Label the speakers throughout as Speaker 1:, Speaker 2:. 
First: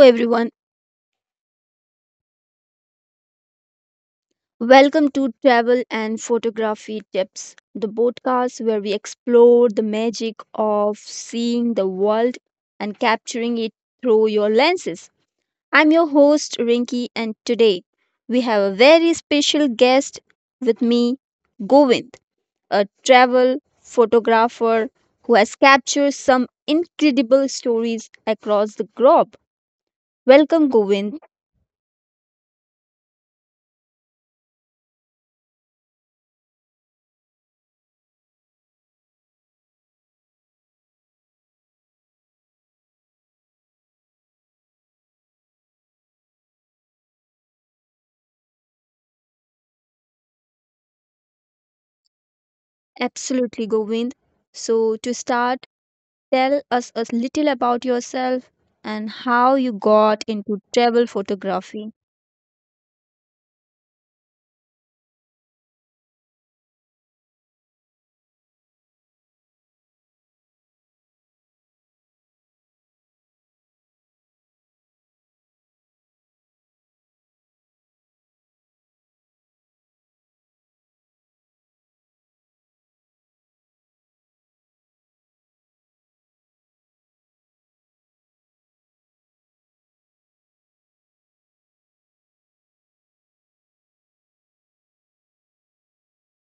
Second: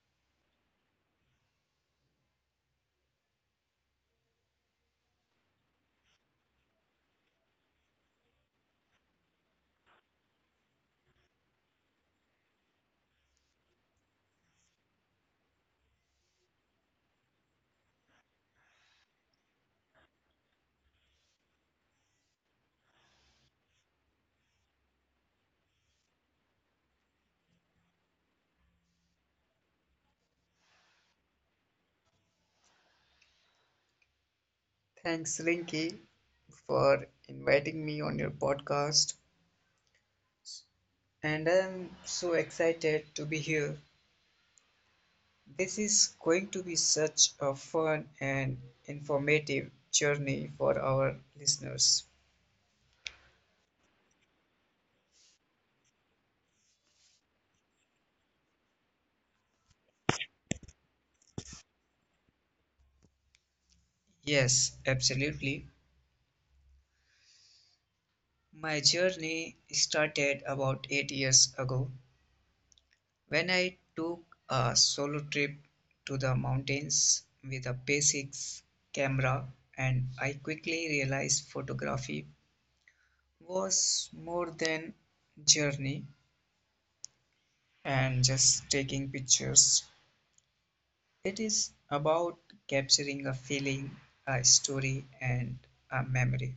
Speaker 1: everyone. Welcome to Travel and Photography Tips, the podcast where we explore the magic of seeing the world and capturing it through your lenses. I'm your host, Rinky, and today we have a very special guest with me, Govind, a travel photographer who has captured some incredible stories across the globe. Welcome, Govind.
Speaker 2: Thanks, Rinky, for inviting me on your podcast. And I'm so excited to be here. This is going to be such a fun and informative journey for our listeners.
Speaker 1: Absolutely, Govind. So, to start, tell us a little about yourself and how you got into travel photography.
Speaker 2: Yes, absolutely. My journey started about 8 years ago when I took a solo trip to the mountains with a basics camera, and I quickly realized photography was more than journey and just taking pictures. It is about capturing a feeling, a story, and a memory.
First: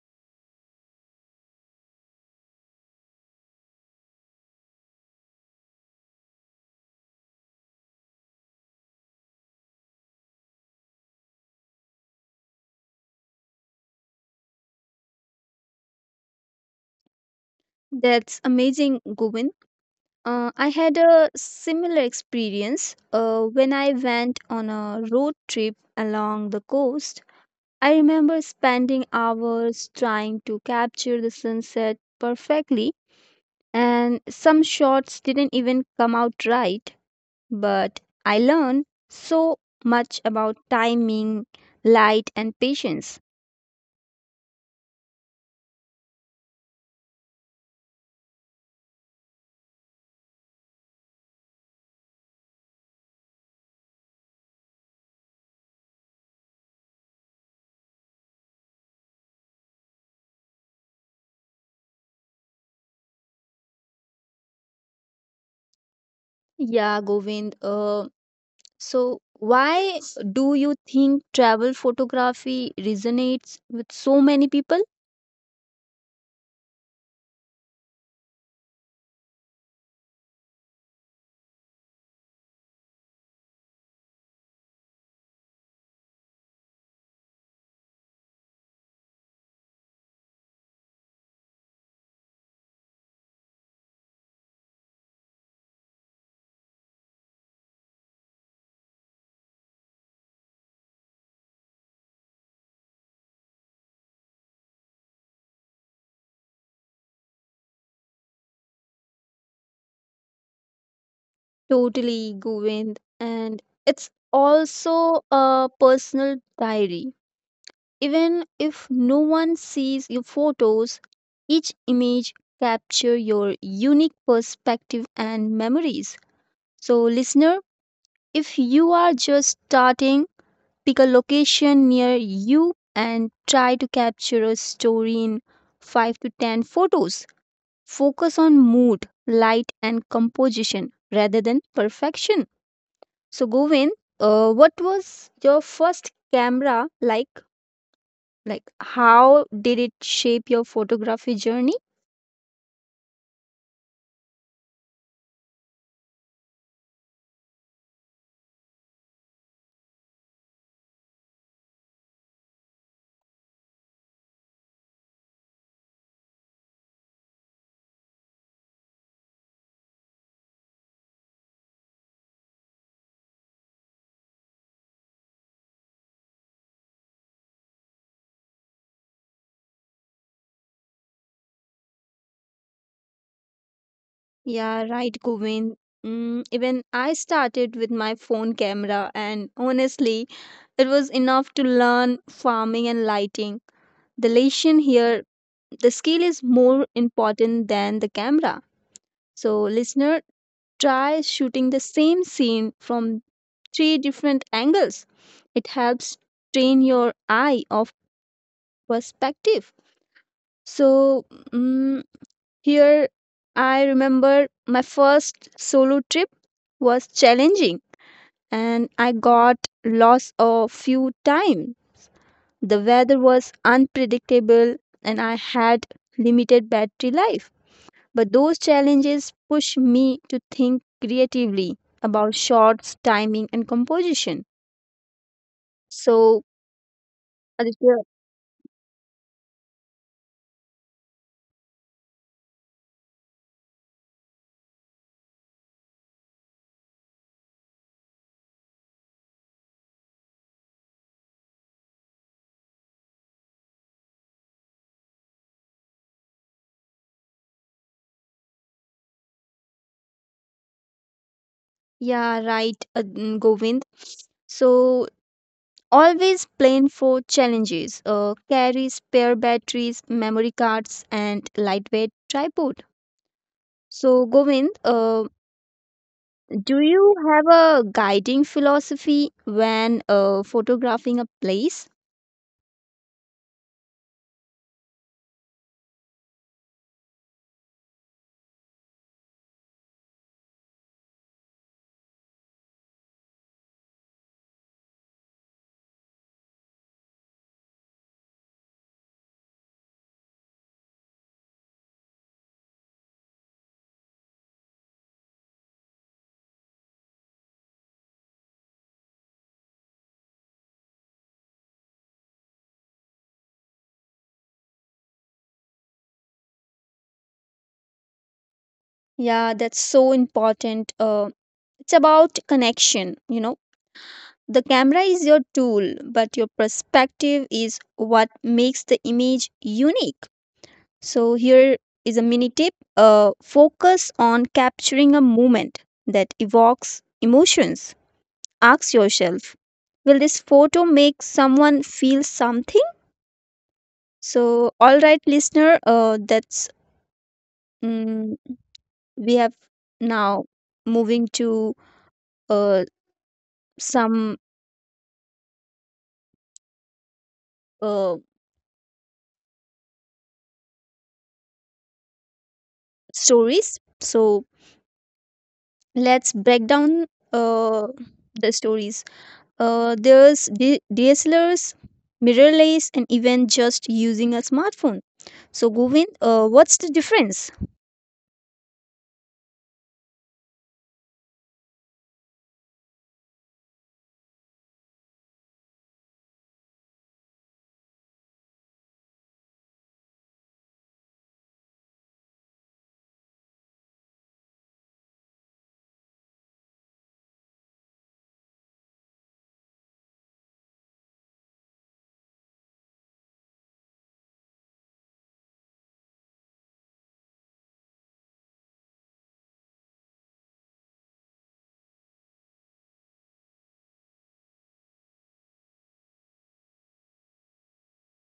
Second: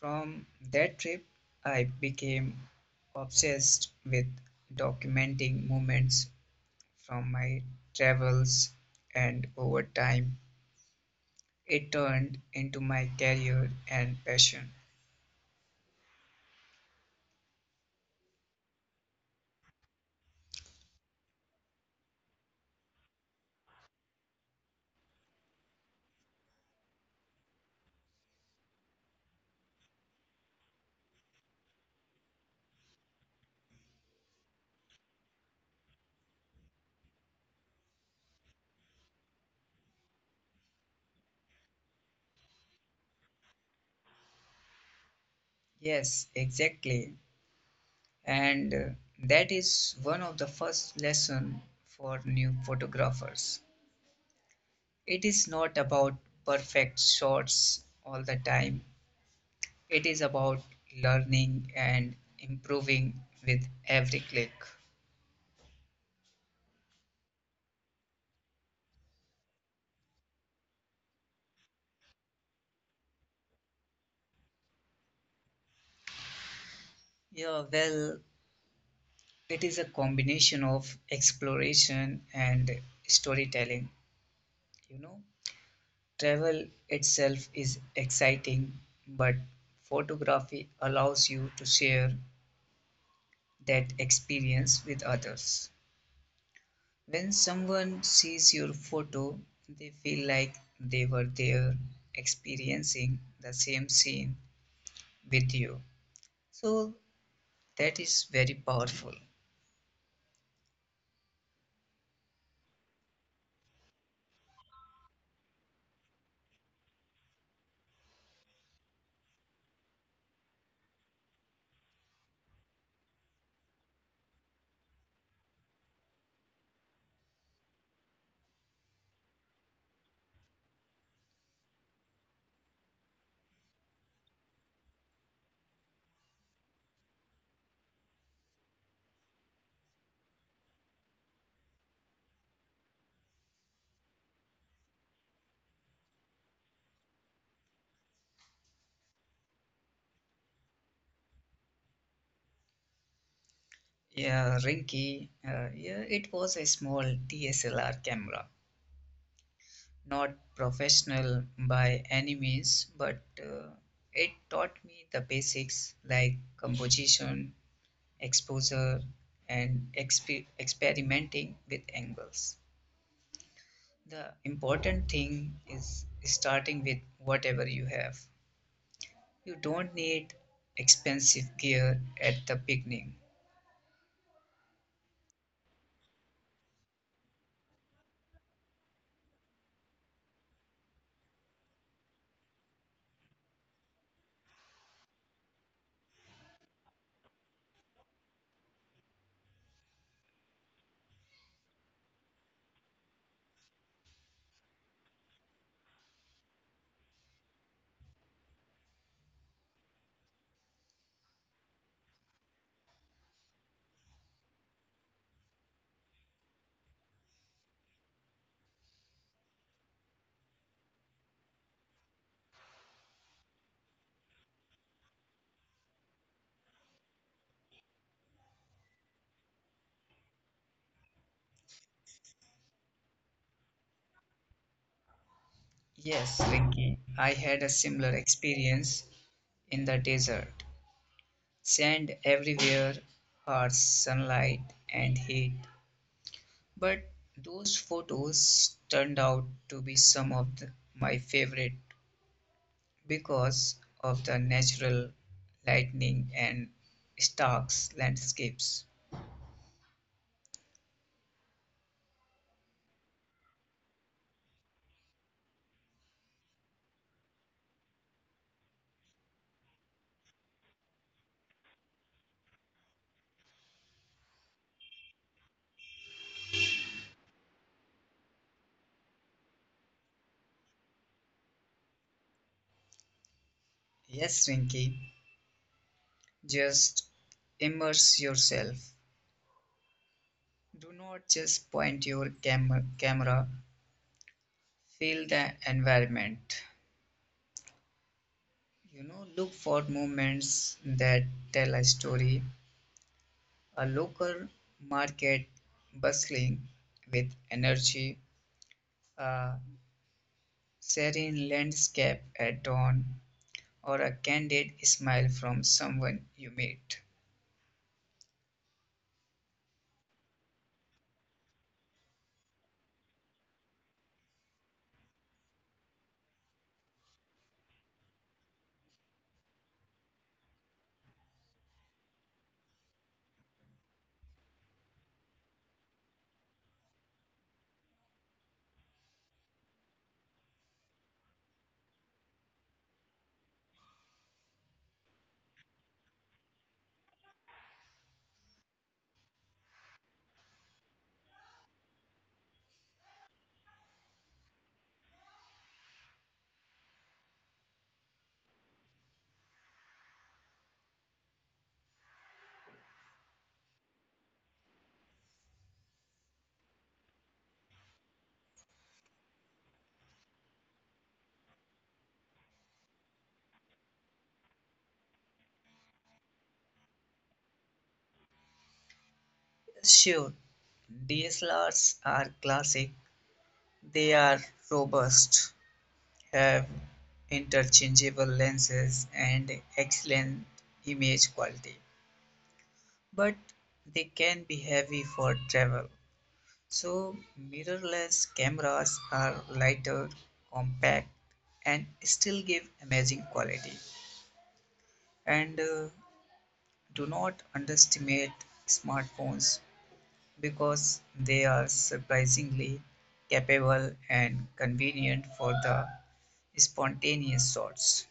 Speaker 2: From that trip, I became obsessed with documenting moments from my travels, and over time it turned into my career and passion.
Speaker 1: That's amazing, Govind. I had a similar experience when I went on a road trip along the coast. I remember spending hours trying to capture the sunset perfectly, and some shots didn't even come out right. But I learned so much about timing, light, and patience.
Speaker 2: Yes, exactly. And that is one of the first lesson for new photographers. It is not about perfect shots all the time. It is about learning and improving with every click.
Speaker 1: Yeah, Govind. So, why do you think travel photography resonates with so many people?
Speaker 2: Yeah, well, it is a combination of exploration and storytelling. You know, travel itself is exciting, but photography allows you to share that experience with others. When someone sees your photo, they feel like they were there experiencing the same scene with you. So that is very powerful.
Speaker 1: Totally, Govind. And it's also a personal diary. Even if no one sees your photos, each image capture your unique perspective and memories. So, listener, if you are just starting, pick a location near you and try to capture a story in 5 to 10 photos. Focus on mood, light, and composition rather than perfection. So, Govin, what was your first camera like? Like, how did it shape your photography journey?
Speaker 2: Yeah, Rinky, yeah, it was a small DSLR camera, not professional by any means, but it taught me the basics like composition, exposure, and experimenting with angles. The important thing is starting with whatever you have. You don't need expensive gear at the beginning.
Speaker 1: Yeah, right, Govin. Even I started with my phone camera, and honestly, it was enough to learn farming and lighting. The lesson here: the skill is more important than the camera. So, listener, try shooting the same scene from three different angles. It helps train your eye of perspective. So, mm here I remember my first solo trip was challenging and I got lost a few times. The weather was unpredictable and I had limited battery life. But those challenges push me to think creatively about shots, timing, and composition. So,
Speaker 2: Yes, Rinky, I had a
Speaker 1: Aditya,
Speaker 2: similar experience in the desert. Sand everywhere, harsh sunlight, and heat. But those photos turned out to be some of the, my favorite, because of the natural lightning and stark landscapes.
Speaker 1: yeah, right, Govind. So, always plan for challenges. Carry spare batteries, memory cards, and lightweight tripod. So, Govind, do you have a guiding philosophy when photographing a place?
Speaker 2: Yes, Rinky, just immerse yourself. Do not just point your camera, feel the environment. You know, look for moments that tell a story. A local market bustling with energy, a serene landscape at dawn, or a candid smile from someone you meet.
Speaker 1: Yeah, that's so important. It's about connection, you know. The camera is your tool, but your perspective is what makes the image unique. So, here is a mini tip, focus on capturing a moment that evokes emotions. Ask yourself, will this photo make someone feel something? So, all right, listener, mm, we have now moving to uh, some uh, stories. So, let's break down uh, the stories. There's DSLRs, mirrorless, and even just using a smartphone. So, Govind, what's the difference?
Speaker 2: Sure, DSLRs are classic. They are robust, have interchangeable lenses, and excellent image quality. But they can be heavy for travel. So, mirrorless cameras are lighter, compact, and still give amazing quality. And do not underestimate smartphones because they are surprisingly capable and convenient for the spontaneous thoughts.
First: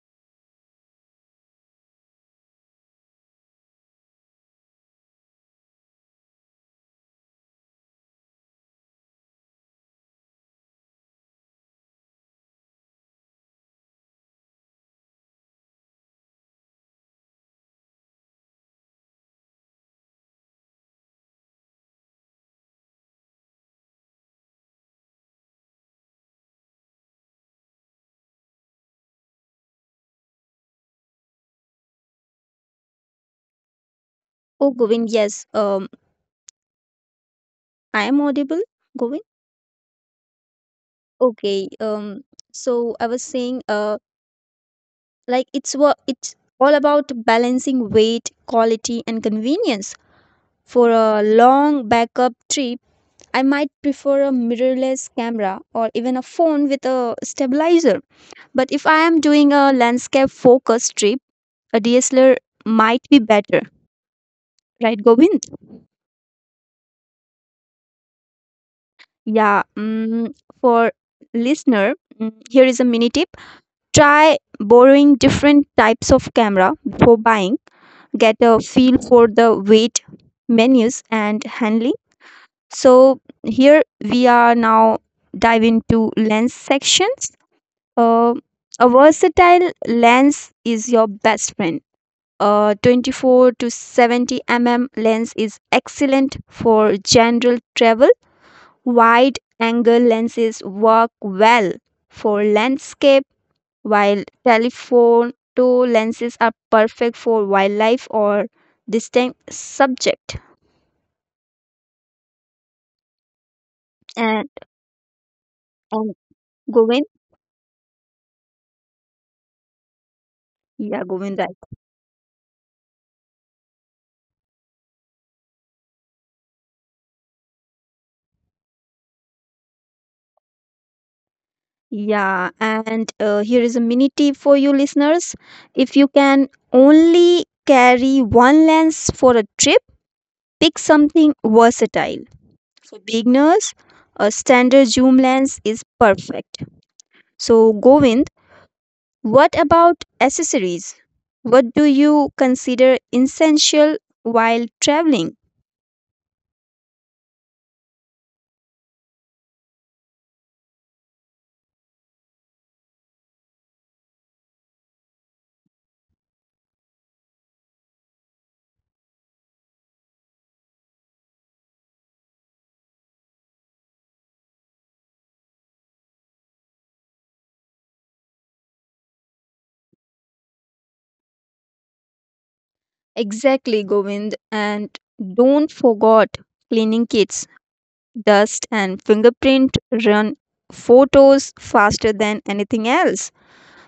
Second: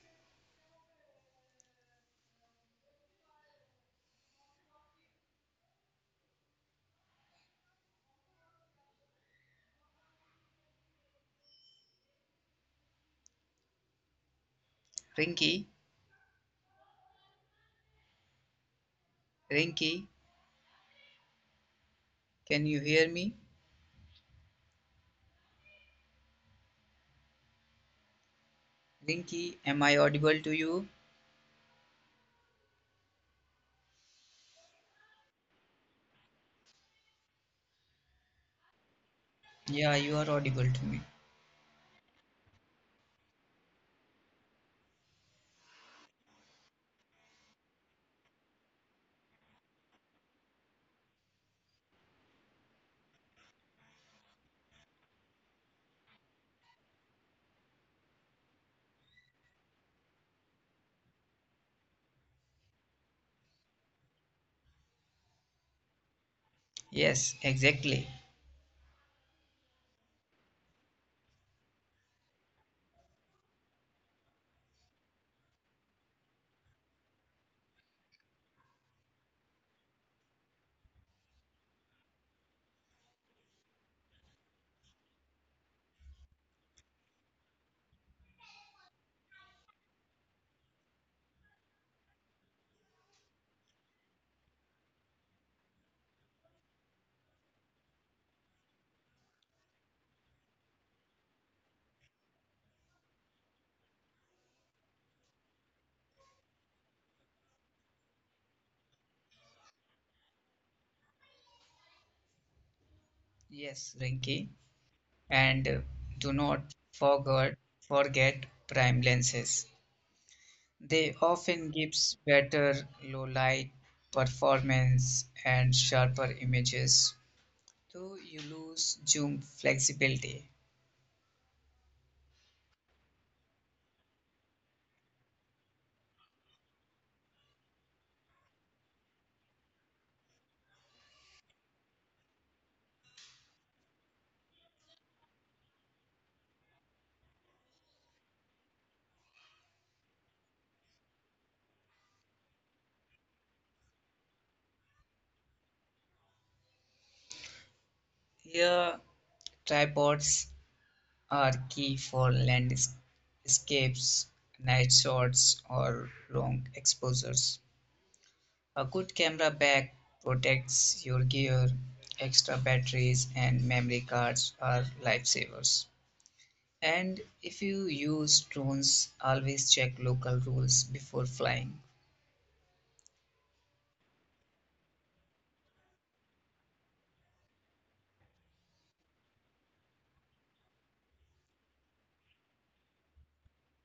Speaker 2: Rinky, Rinky, can you hear me? Rinky, am I audible to you?
Speaker 1: Oh, Govind, yes, I am audible. Govind,
Speaker 2: Yeah, you are audible to me.
Speaker 1: okay. So I was saying, like it's all about balancing weight, quality, and convenience. For a long backup trip, I might prefer a mirrorless camera or even a phone with a stabilizer. But if I am doing a landscape focused trip, a DSLR might be better, right, Govind?
Speaker 2: Yes, exactly.
Speaker 1: Yeah. For listener, here is a mini tip: try borrowing different types of camera before buying. Get a feel for the weight, menus, and handling. So here we are now dive into lens sections. Uh, a versatile lens is your best friend. 24 to 70 mm lens is excellent for general travel. Wide angle lenses work well for landscape, while telephoto lenses are perfect for wildlife or distant subject.
Speaker 2: Yes,
Speaker 1: And,
Speaker 2: Rinky. And
Speaker 1: and
Speaker 2: do not
Speaker 1: Govind,
Speaker 2: forget forget prime lenses.
Speaker 1: yeah,
Speaker 2: They
Speaker 1: Govind, right.
Speaker 2: often gives better low light performance and sharper images, so you lose zoom flexibility.
Speaker 1: Yeah, and here is a mini tip for you listeners. If you can only carry one lens for a trip, pick something versatile. For beginners, a standard zoom lens is perfect. So, Govind, what about accessories? What do you consider essential while traveling?
Speaker 2: Here, tripods are key for landscapes, night shots, or long exposures. A good camera bag protects your gear. Extra batteries and memory cards are lifesavers. And if you use drones, always check local rules before flying.
Speaker 1: Exactly, Govind. And don't forget cleaning kits. Dust and fingerprint run photos faster than anything else.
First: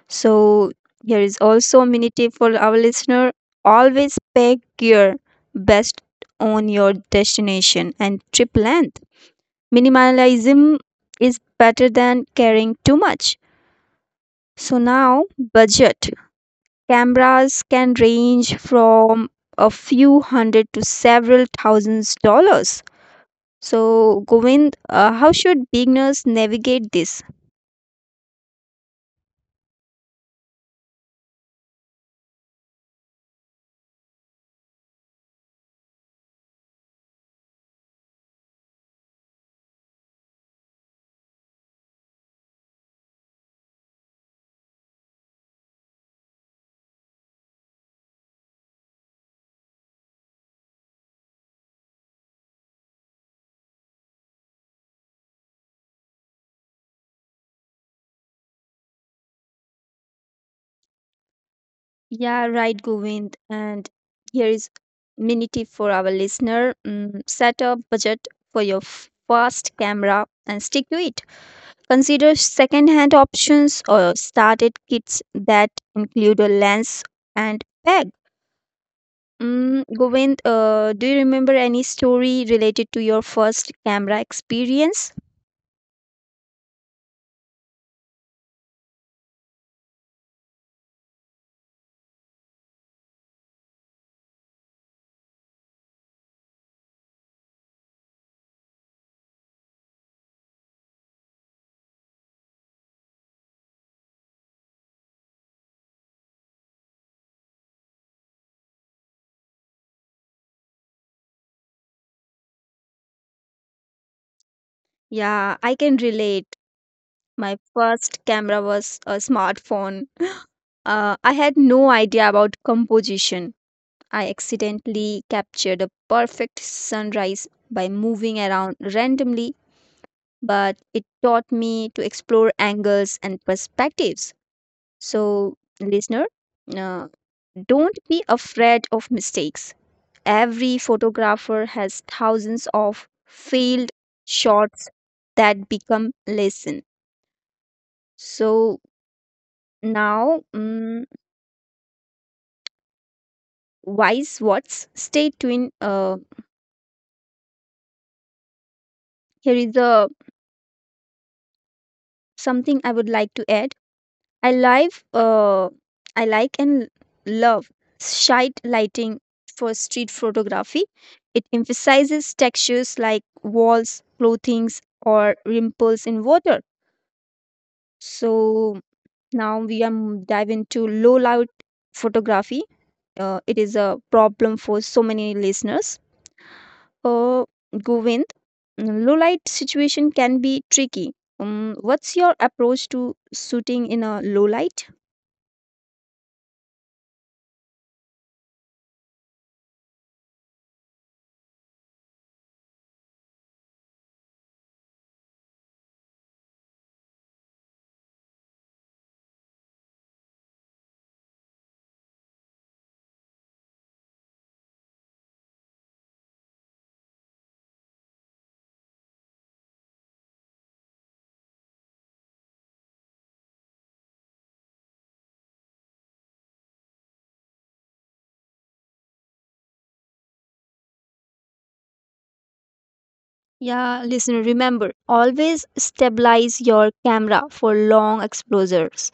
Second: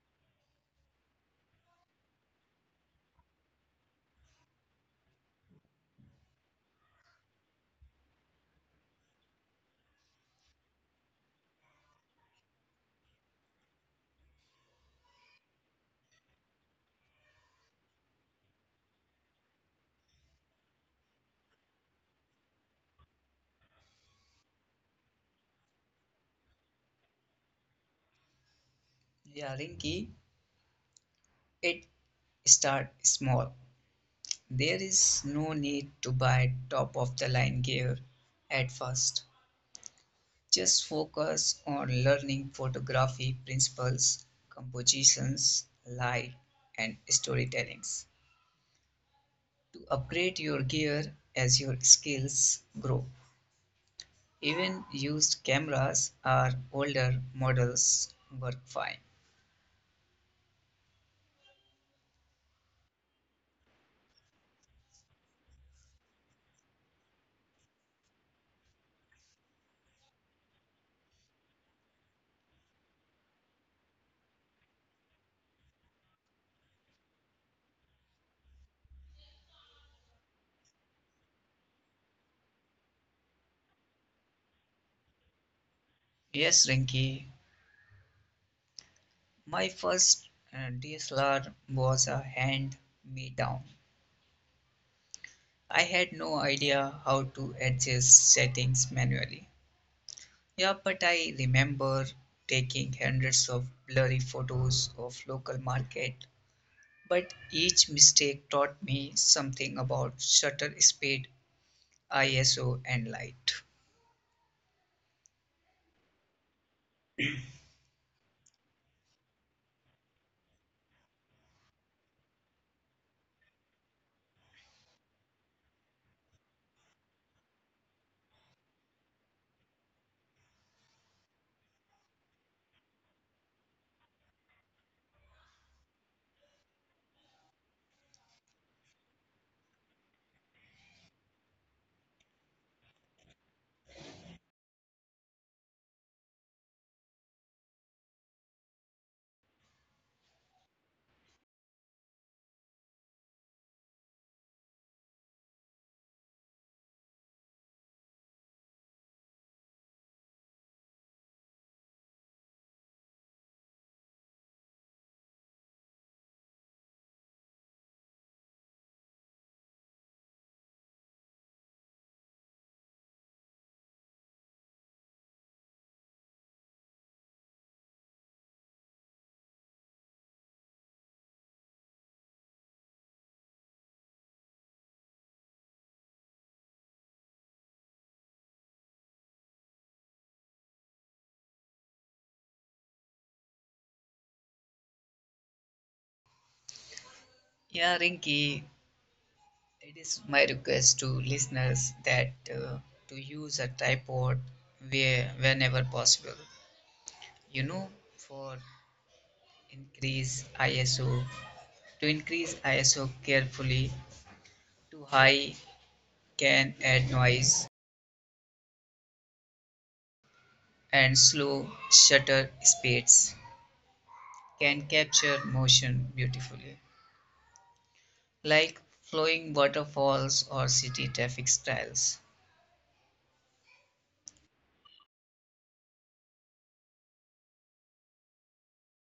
Speaker 1: So here is also a mini tip for our listener. Always pack your best on your destination and trip length. Minimalism is better than carrying too much. So now budget. Cameras can range from a few hundred to several thousands dollars. So Govind, how should beginners navigate this?
Speaker 2: Yeah, Rinky, it start small. There is no need to buy top of the line gear at first. Just focus on learning photography principles, compositions, light, and storytellings to upgrade your gear as your skills grow. Even used cameras or older models work fine.
Speaker 1: Yeah, right, Govind. And here is mini tip for our listener. Set a budget for your first camera and stick to it. Consider second-hand options or started kits that include a lens and bag. Govind, do you remember any story related to your first camera experience?
Speaker 2: Yes, Rinki, my first DSLR was a hand me down. I had no idea how to adjust settings manually. Yeah, but I remember taking hundreds of blurry photos of local market, but each mistake taught me something about shutter speed, ISO, and light.
Speaker 1: Yeah, I can relate. My first camera was a smartphone. I had no idea about composition. I accidentally captured a perfect sunrise by moving around randomly, but it taught me to explore angles and perspectives. So, listener, uh, don't be afraid of mistakes. Every photographer has thousands of failed shots that become lesson. So now, wise what's stay tuned. Here is the something I would like to add. I live, uh, I like and love shite lighting for street photography. It emphasizes textures like walls, clothings, or ripples in water. So now we dive into low light photography. It is a problem for so many listeners. Uh, Govind, low light situation can be tricky. What's your approach to shooting in a low light?
Speaker 2: Yeah, Rinky, it is my request to listeners that to use a tripod where whenever possible. You know, for increase ISO to increase ISO carefully, too high can add noise, and slow shutter speeds can capture motion beautifully, like flowing waterfalls or city traffic styles.
Speaker 1: Yeah, listener, remember always stabilize your camera for long exposures.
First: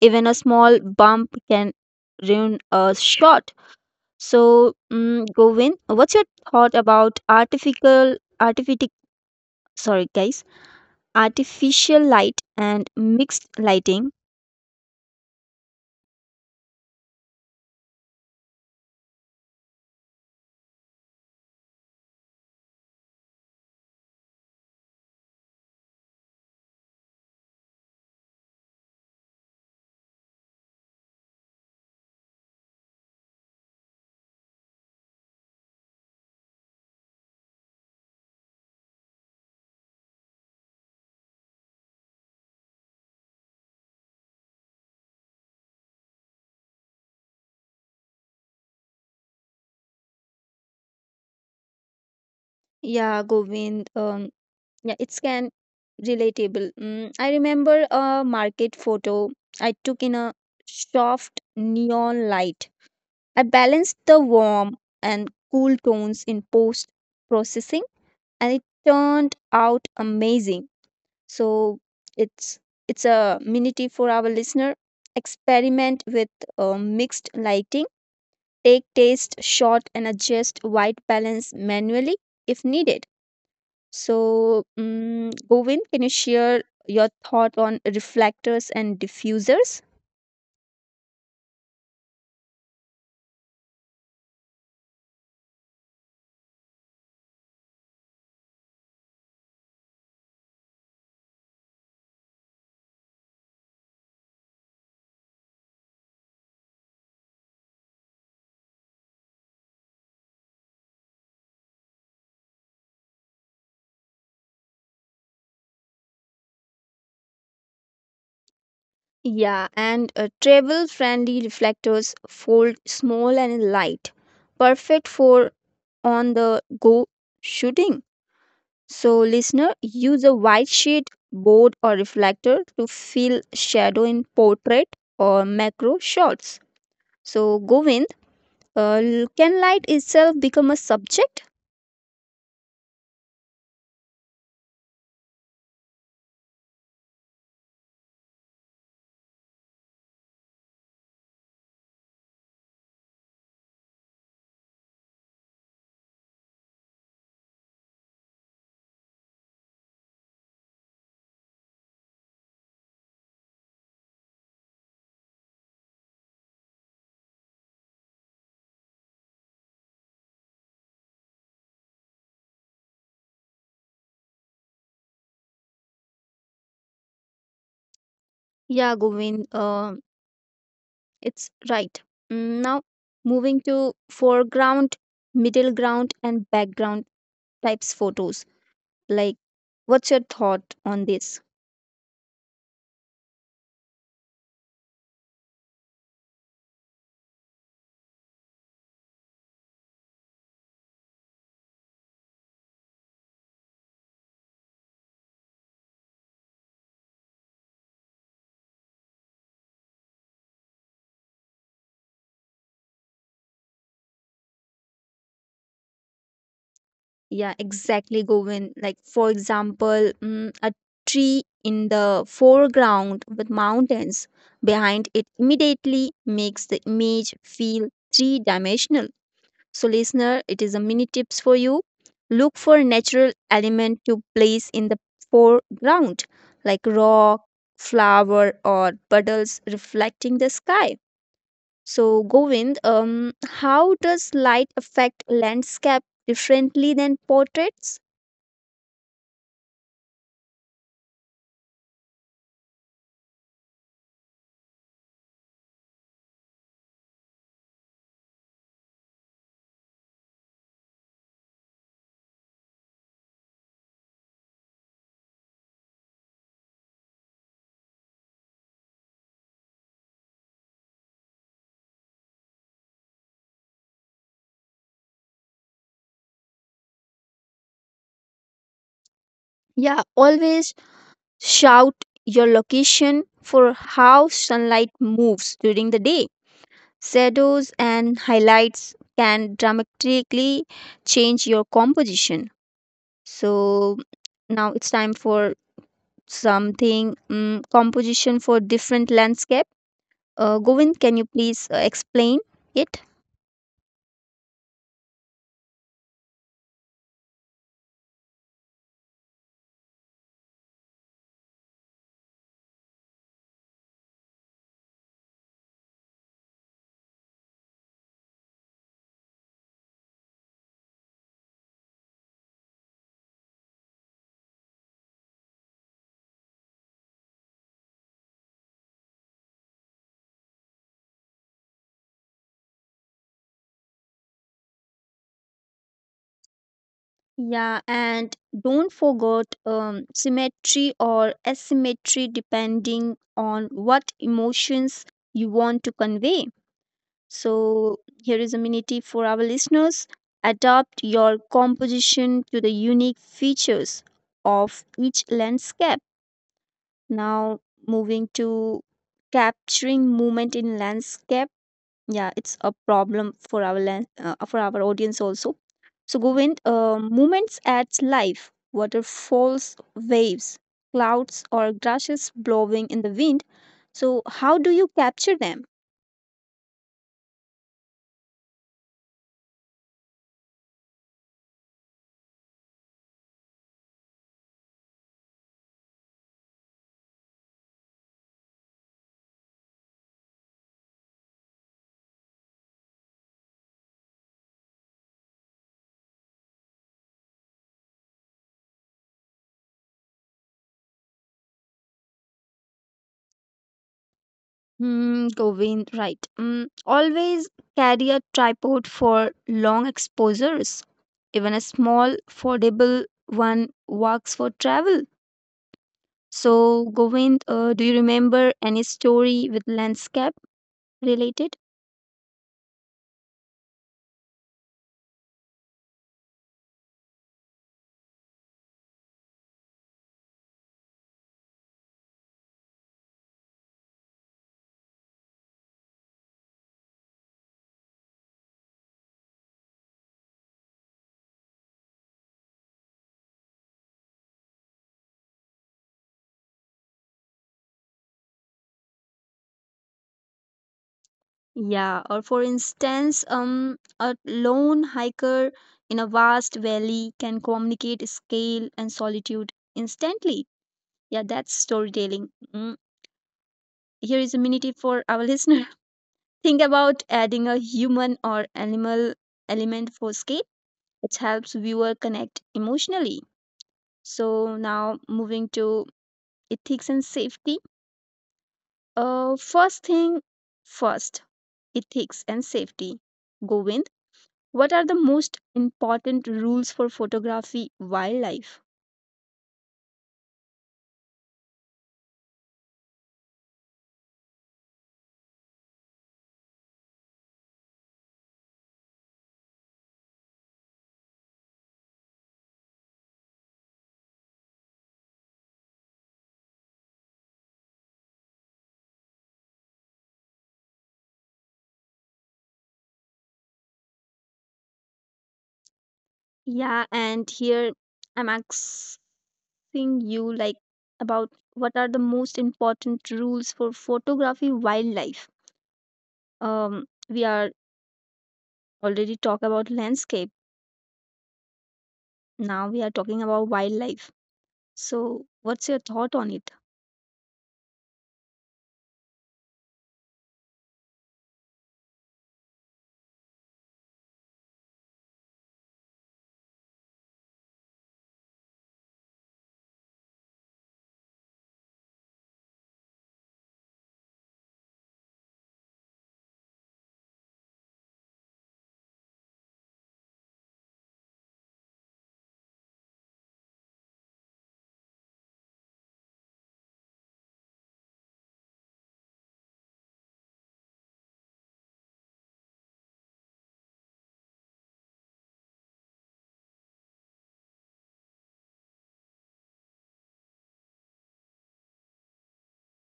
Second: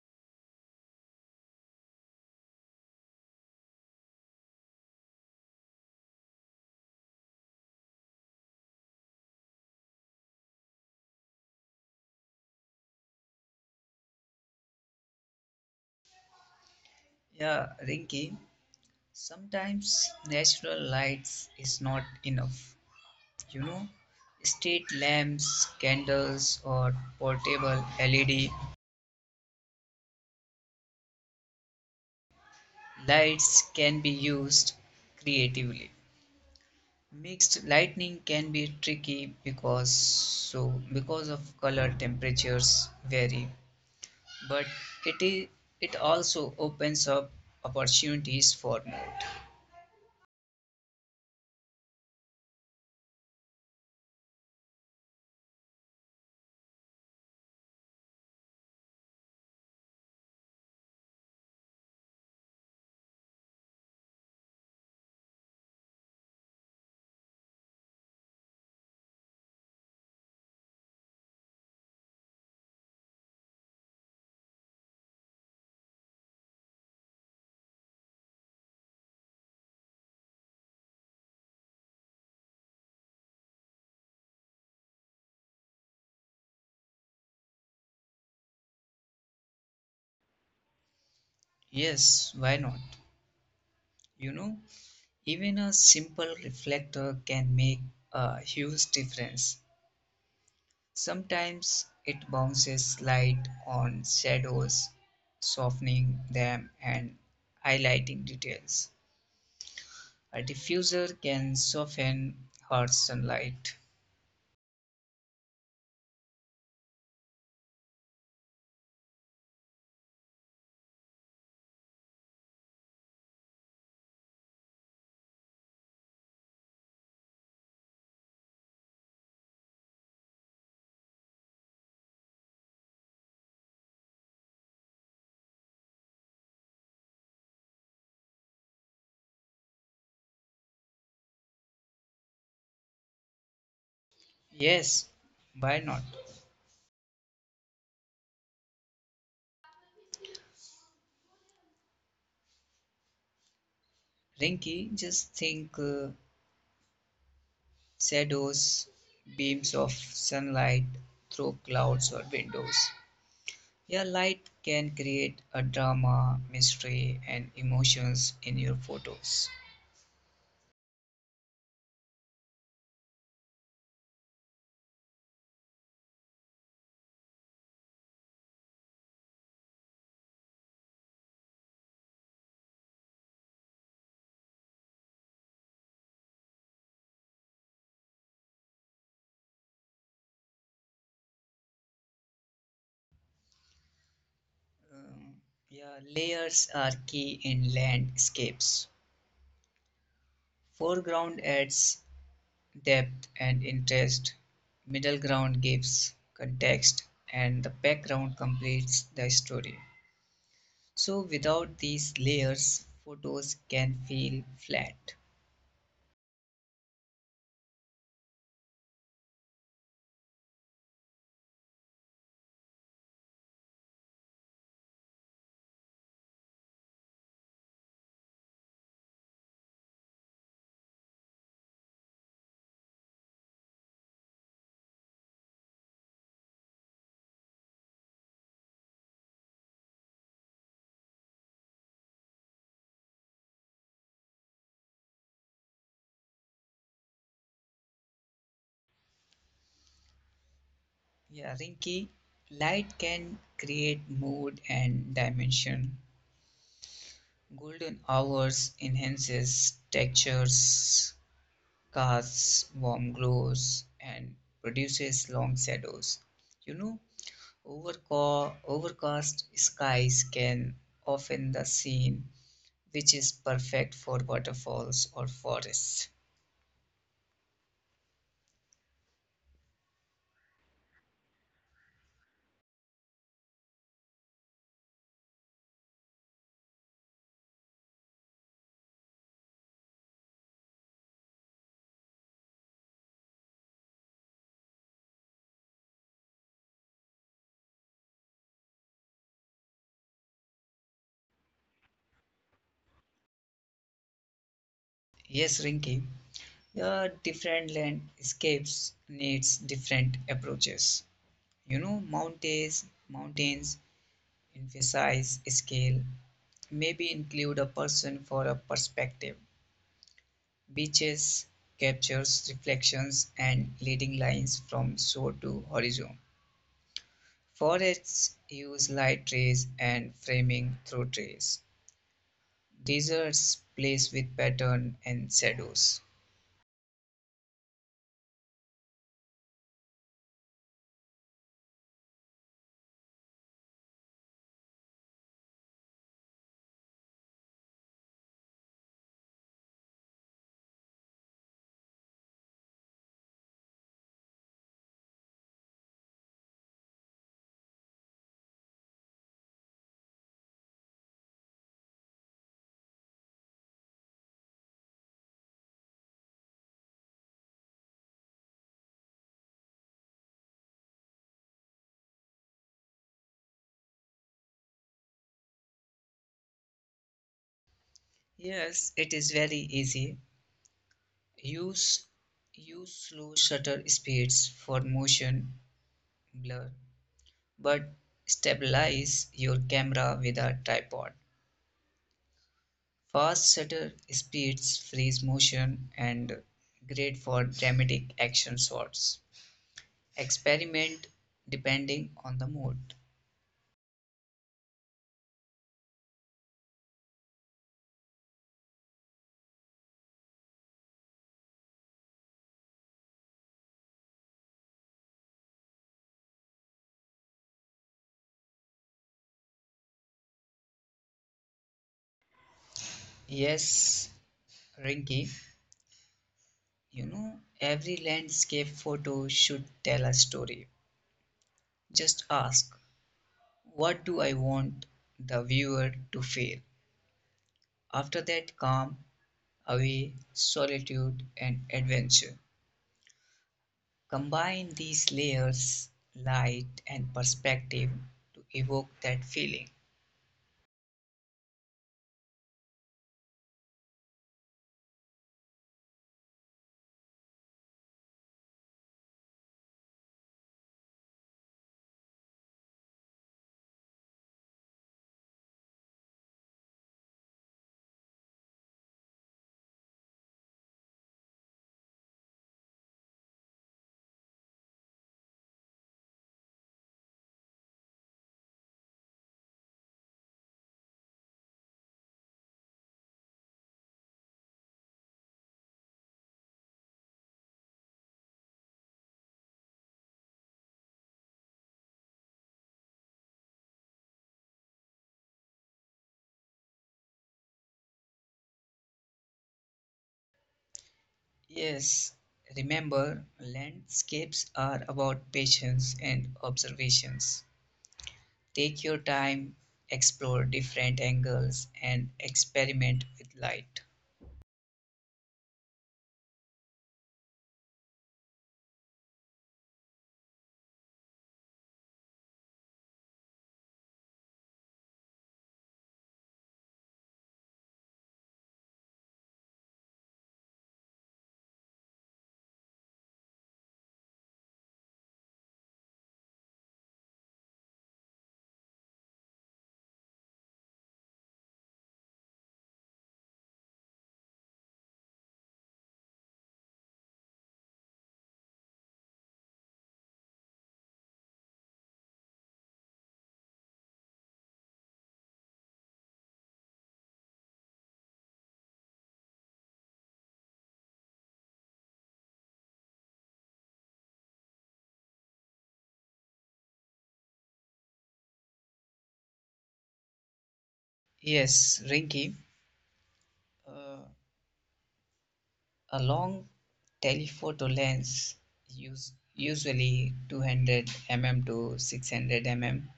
Speaker 1: Even a small bump can ruin a shot. So, Govin, what's your thought about sorry guys, artificial light and mixed lighting?
Speaker 2: Yeah, Rinky, sometimes natural lights is not enough. You know, street lamps, candles, or portable LED lights can be used creatively. Mixed lighting can be tricky because of color temperatures vary, but it is it also opens up opportunities for mood.
Speaker 1: Yeah, Govind. Yeah, it's can relatable. I remember a market photo I took in a soft neon light. I balanced the warm and cool tones in post processing and it turned out amazing. So it's it's a mini tip for our listener. Experiment with mixed lighting. Take taste shot and adjust white balance manually if needed. So Govin, can you share your thought on reflectors and diffusers?
Speaker 2: Yes, why not? You know, even a simple reflector can make a huge difference. Sometimes it bounces light on shadows, softening them and highlighting details. A diffuser can soften hard sunlight.
Speaker 1: Yeah, and travel friendly reflectors fold small and light, perfect for on the go shooting. So, listener, use a white sheet, board, or reflector to fill shadow in portrait or macro shots. So, Govind, can light itself become a subject?
Speaker 2: Yes, why not? Rinky, just think shadows, beams of sunlight through clouds or windows. Your light can create a drama, mystery, and emotions in your photos.
Speaker 1: Yeah, Govind, it's right. Now, moving to foreground, middle ground, and background types photos. Like, what's your thought on this?
Speaker 2: Um, yeah, layers are key in landscapes. Foreground adds depth and interest. Middle ground gives context, and the background completes the story. So, without these layers, photos can feel flat.
Speaker 1: Yeah, exactly, Govin. Like, for example, a tree in the foreground with mountains behind it immediately makes the image feel three dimensional. So, listener, it is a mini tips for you. Look for a natural element to place in the foreground, like rock, flower, or puddles reflecting the sky. So, Govind, how does light affect landscape differently than portraits?
Speaker 2: Yeah, Rinki, light can create mood and dimension. Golden hours enhances textures, casts warm glows, and produces long shadows. You know, overcast skies can often the scene, which is perfect for waterfalls or forests.
Speaker 1: Yeah, always shout your location for how sunlight moves during the day. Shadows and highlights can dramatically change your composition. So, now it's time for something composition for different landscape. Govind, can you please explain it?
Speaker 2: Yes, Rinky, the different landscapes needs different approaches. You know, mountains emphasize scale, maybe include a person for a perspective. Beaches captures reflections and leading lines from shore to horizon. Forests use light rays and framing through trees. Deserts plays with pattern and shadows.
Speaker 1: Yeah, and don't forget symmetry or asymmetry depending on what emotions you want to convey. So, here is a minute for our listeners, adapt your composition to the unique features of each landscape. Now, moving to capturing movement in landscape. Yeah, it's a problem for our for our audience also. So Govind, movements adds life. Waterfalls, waves, clouds, or grasses blowing in the wind. So how do you capture them?
Speaker 2: Yes, it is very easy. Use use slow shutter speeds for motion blur, but stabilize your camera with a tripod. Fast shutter speeds freeze motion and great for dramatic action shots. Experiment depending on the mood.
Speaker 1: Hmm, Govind, right. Always carry a tripod for long exposures. Even a small, foldable one works for travel. So, Govind, do you remember any story with landscape related?
Speaker 2: Yes, Rinky, you know, every landscape photo should tell a story. Just ask, what do I want the viewer to feel? After that, calm, away, solitude, and adventure. Combine these layers, light, and perspective to evoke that feeling.
Speaker 1: Yeah, or for instance, a lone hiker in a vast valley can communicate scale and solitude instantly. Yeah, that's storytelling. Mm. Here is a mini tip for our listener. Think about adding a human or animal element for scale. It helps viewer connect emotionally. So now moving to ethics and safety. First thing first, ethics and safety. Govind. What are the most important rules for photography wildlife?
Speaker 2: Yes, remember, landscapes are about patience and observations. Take your time, explore different angles, and experiment with light.
Speaker 1: Yeah, and here I'm asking you like about what are the most important rules for photography wildlife. We are already talk about landscape. Now we are talking about wildlife. So, what's your thought on it?
Speaker 2: Yes, Rinky, uh, a long telephoto lens, usually 200 mm to 600 mm,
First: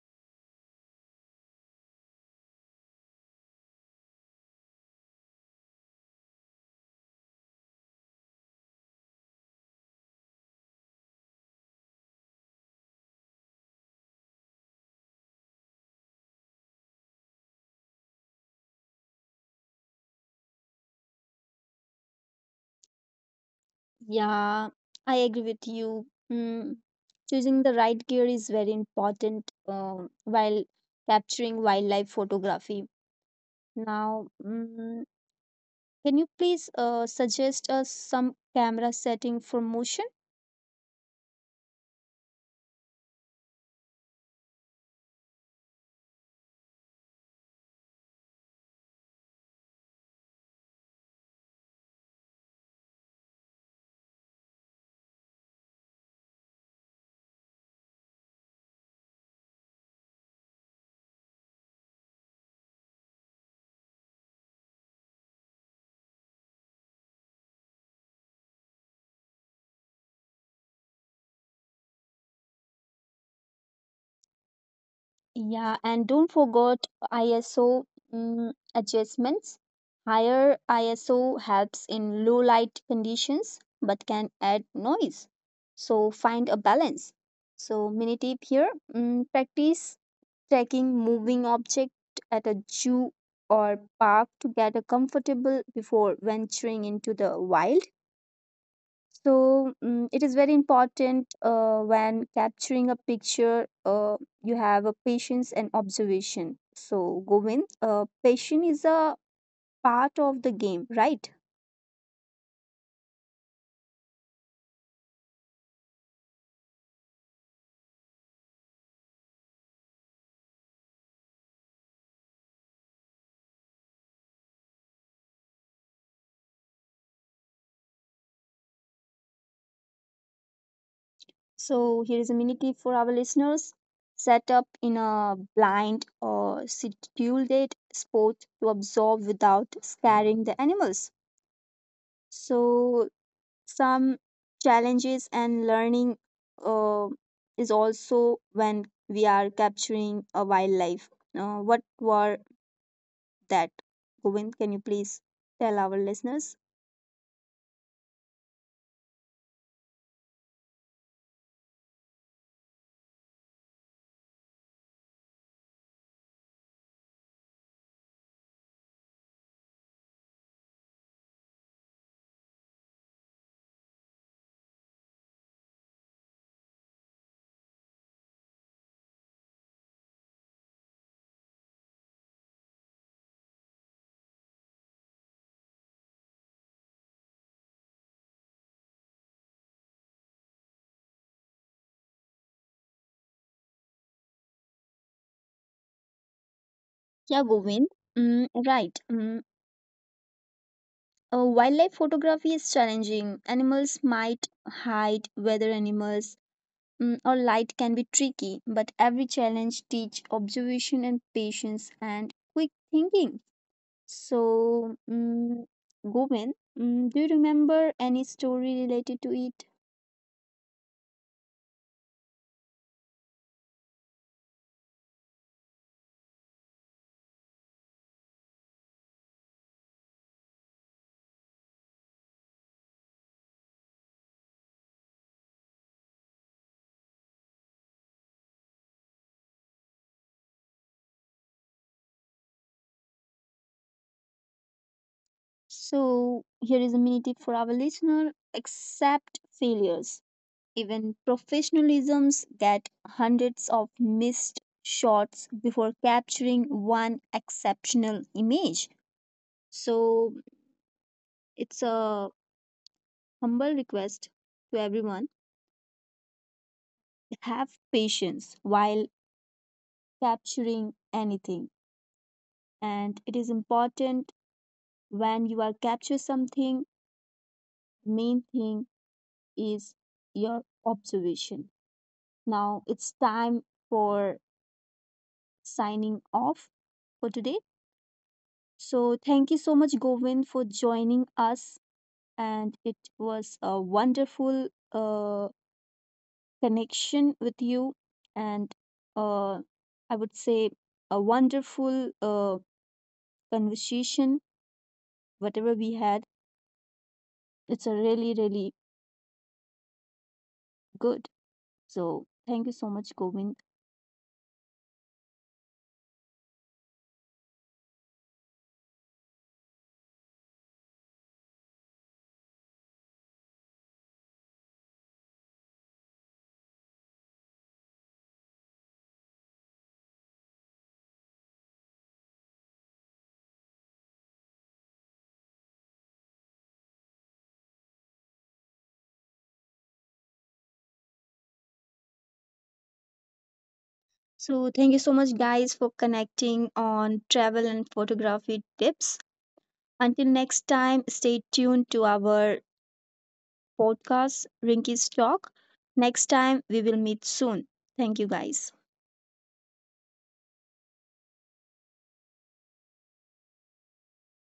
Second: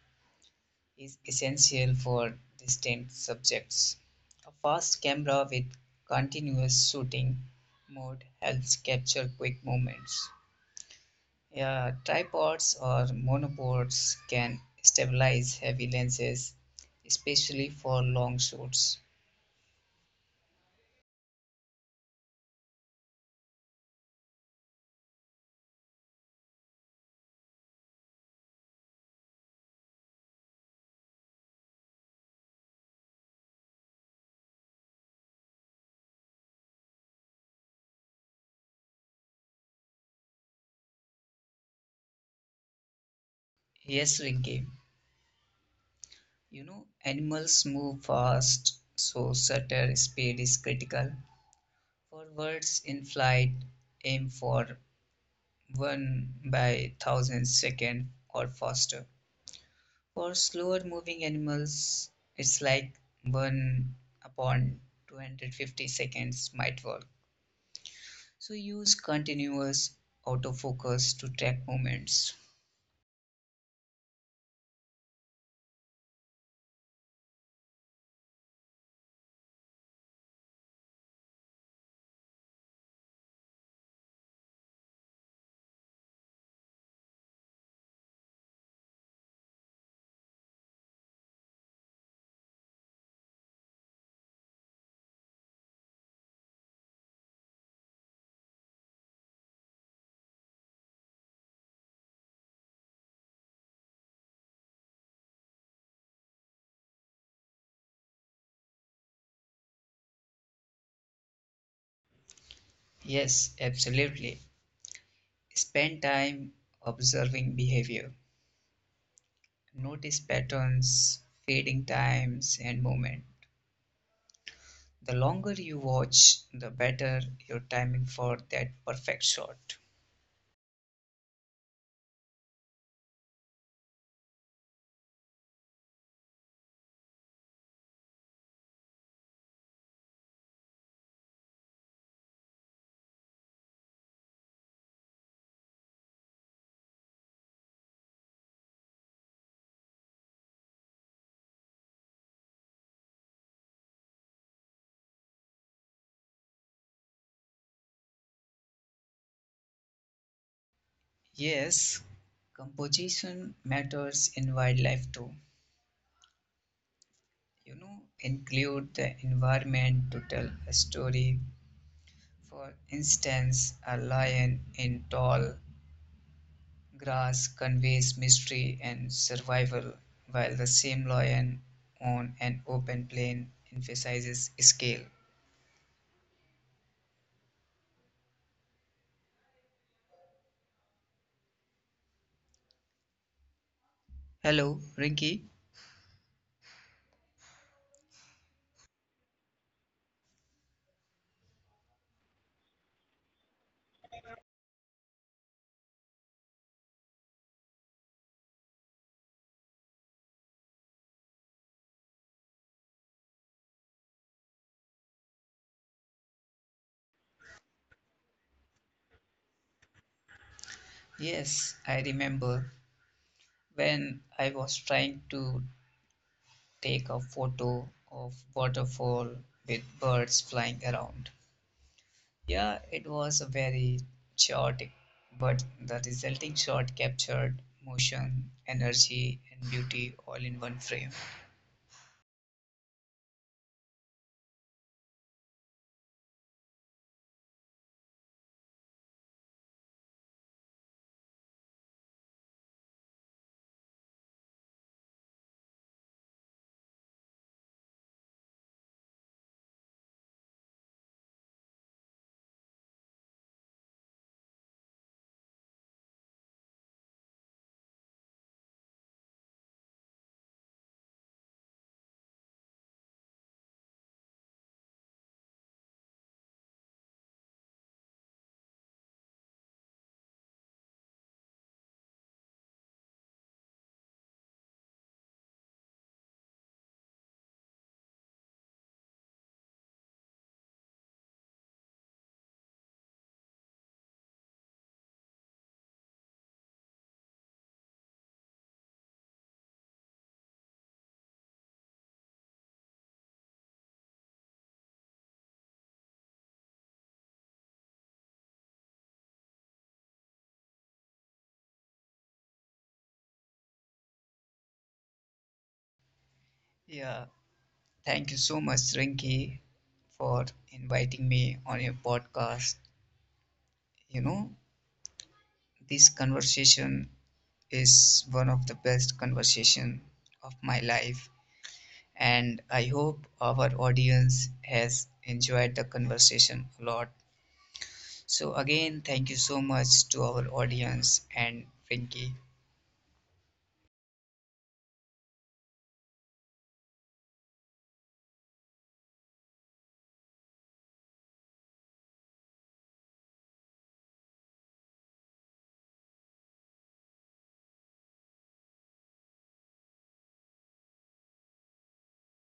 Speaker 2: is essential for distant subjects. A fast camera with continuous shooting mode helps capture quick moments. Yeah, tripods or monopods can stabilize heavy lenses, especially for long shoots.
Speaker 1: Yeah, I agree with you. Mm, choosing the right gear is very important while capturing wildlife photography. Now, can you please suggest us some camera setting for motion?
Speaker 2: Yes, Rinky. You know, animals move fast, so shutter speed is critical. For birds in flight, aim for 1 by 1,000 second or faster. For slower moving animals, it's like 1 upon 250 seconds might work. So use continuous autofocus to track movements.
Speaker 1: Yeah, and don't forget ISO adjustments. Higher ISO helps in low light conditions but can add noise. So find a balance. So mini tip here, practice tracking moving object at a zoo or park to get a comfortable before venturing into the wild. So it is very important when capturing a picture, you have a patience and observation. So, Govind, patience is a part of the game, right?
Speaker 2: Yes, absolutely. Spend time observing behavior. Notice patterns, fading times, and movement. The longer you watch, the better your timing for that perfect shot.
Speaker 1: So, here is a mini tip for our listeners, set up in a blind or scheduled spot to observe without scaring the animals. So, some challenges and learning uh, is also when we are capturing a wildlife. What were that, govind, can you please tell our listeners?
Speaker 2: Yes, composition matters in wildlife too. You know, include the environment to tell a story. For instance, a lion in tall grass conveys mystery and survival, while the same lion on an open plain emphasizes scale. Hello, Rinky.
Speaker 1: Yeah, Govind. Right. Wildlife photography is challenging. Animals might hide, weather animals or light can be tricky, but every challenge teach observation and patience and quick thinking. So, Govind, do you remember any story related to it?
Speaker 2: Yes, I remember when I was trying to take a photo of waterfall with birds flying around. Yeah, it was a very chaotic, but the resulting shot captured motion, energy, and beauty all in one frame.
Speaker 1: So, here is a mini tip for our listener, accept failures. Even professionalisms get hundreds of missed shots before capturing one exceptional image. So, it's a humble request to everyone, have patience while capturing anything, and it is important. When you are capture something, main thing is your observation. Now it's time for signing off for today. So thank you so much, Govind, for joining us, and it was a wonderful connection with you, and uh, I would say a wonderful conversation. Whatever we had, it's a really good. So thank you so much, Govind.
Speaker 2: Yeah, thank you so much, Rinki, for inviting me on your podcast. You know, this conversation is one of the best conversation of my life, and I hope our audience has enjoyed the conversation a lot. So again, thank you so much to our audience and Rinki.
Speaker 1: So, thank you so much, guys, for connecting on travel and photography tips. Until next time, stay tuned to our podcast, Rinky's Talk. Next time, we will meet soon. Thank you, guys.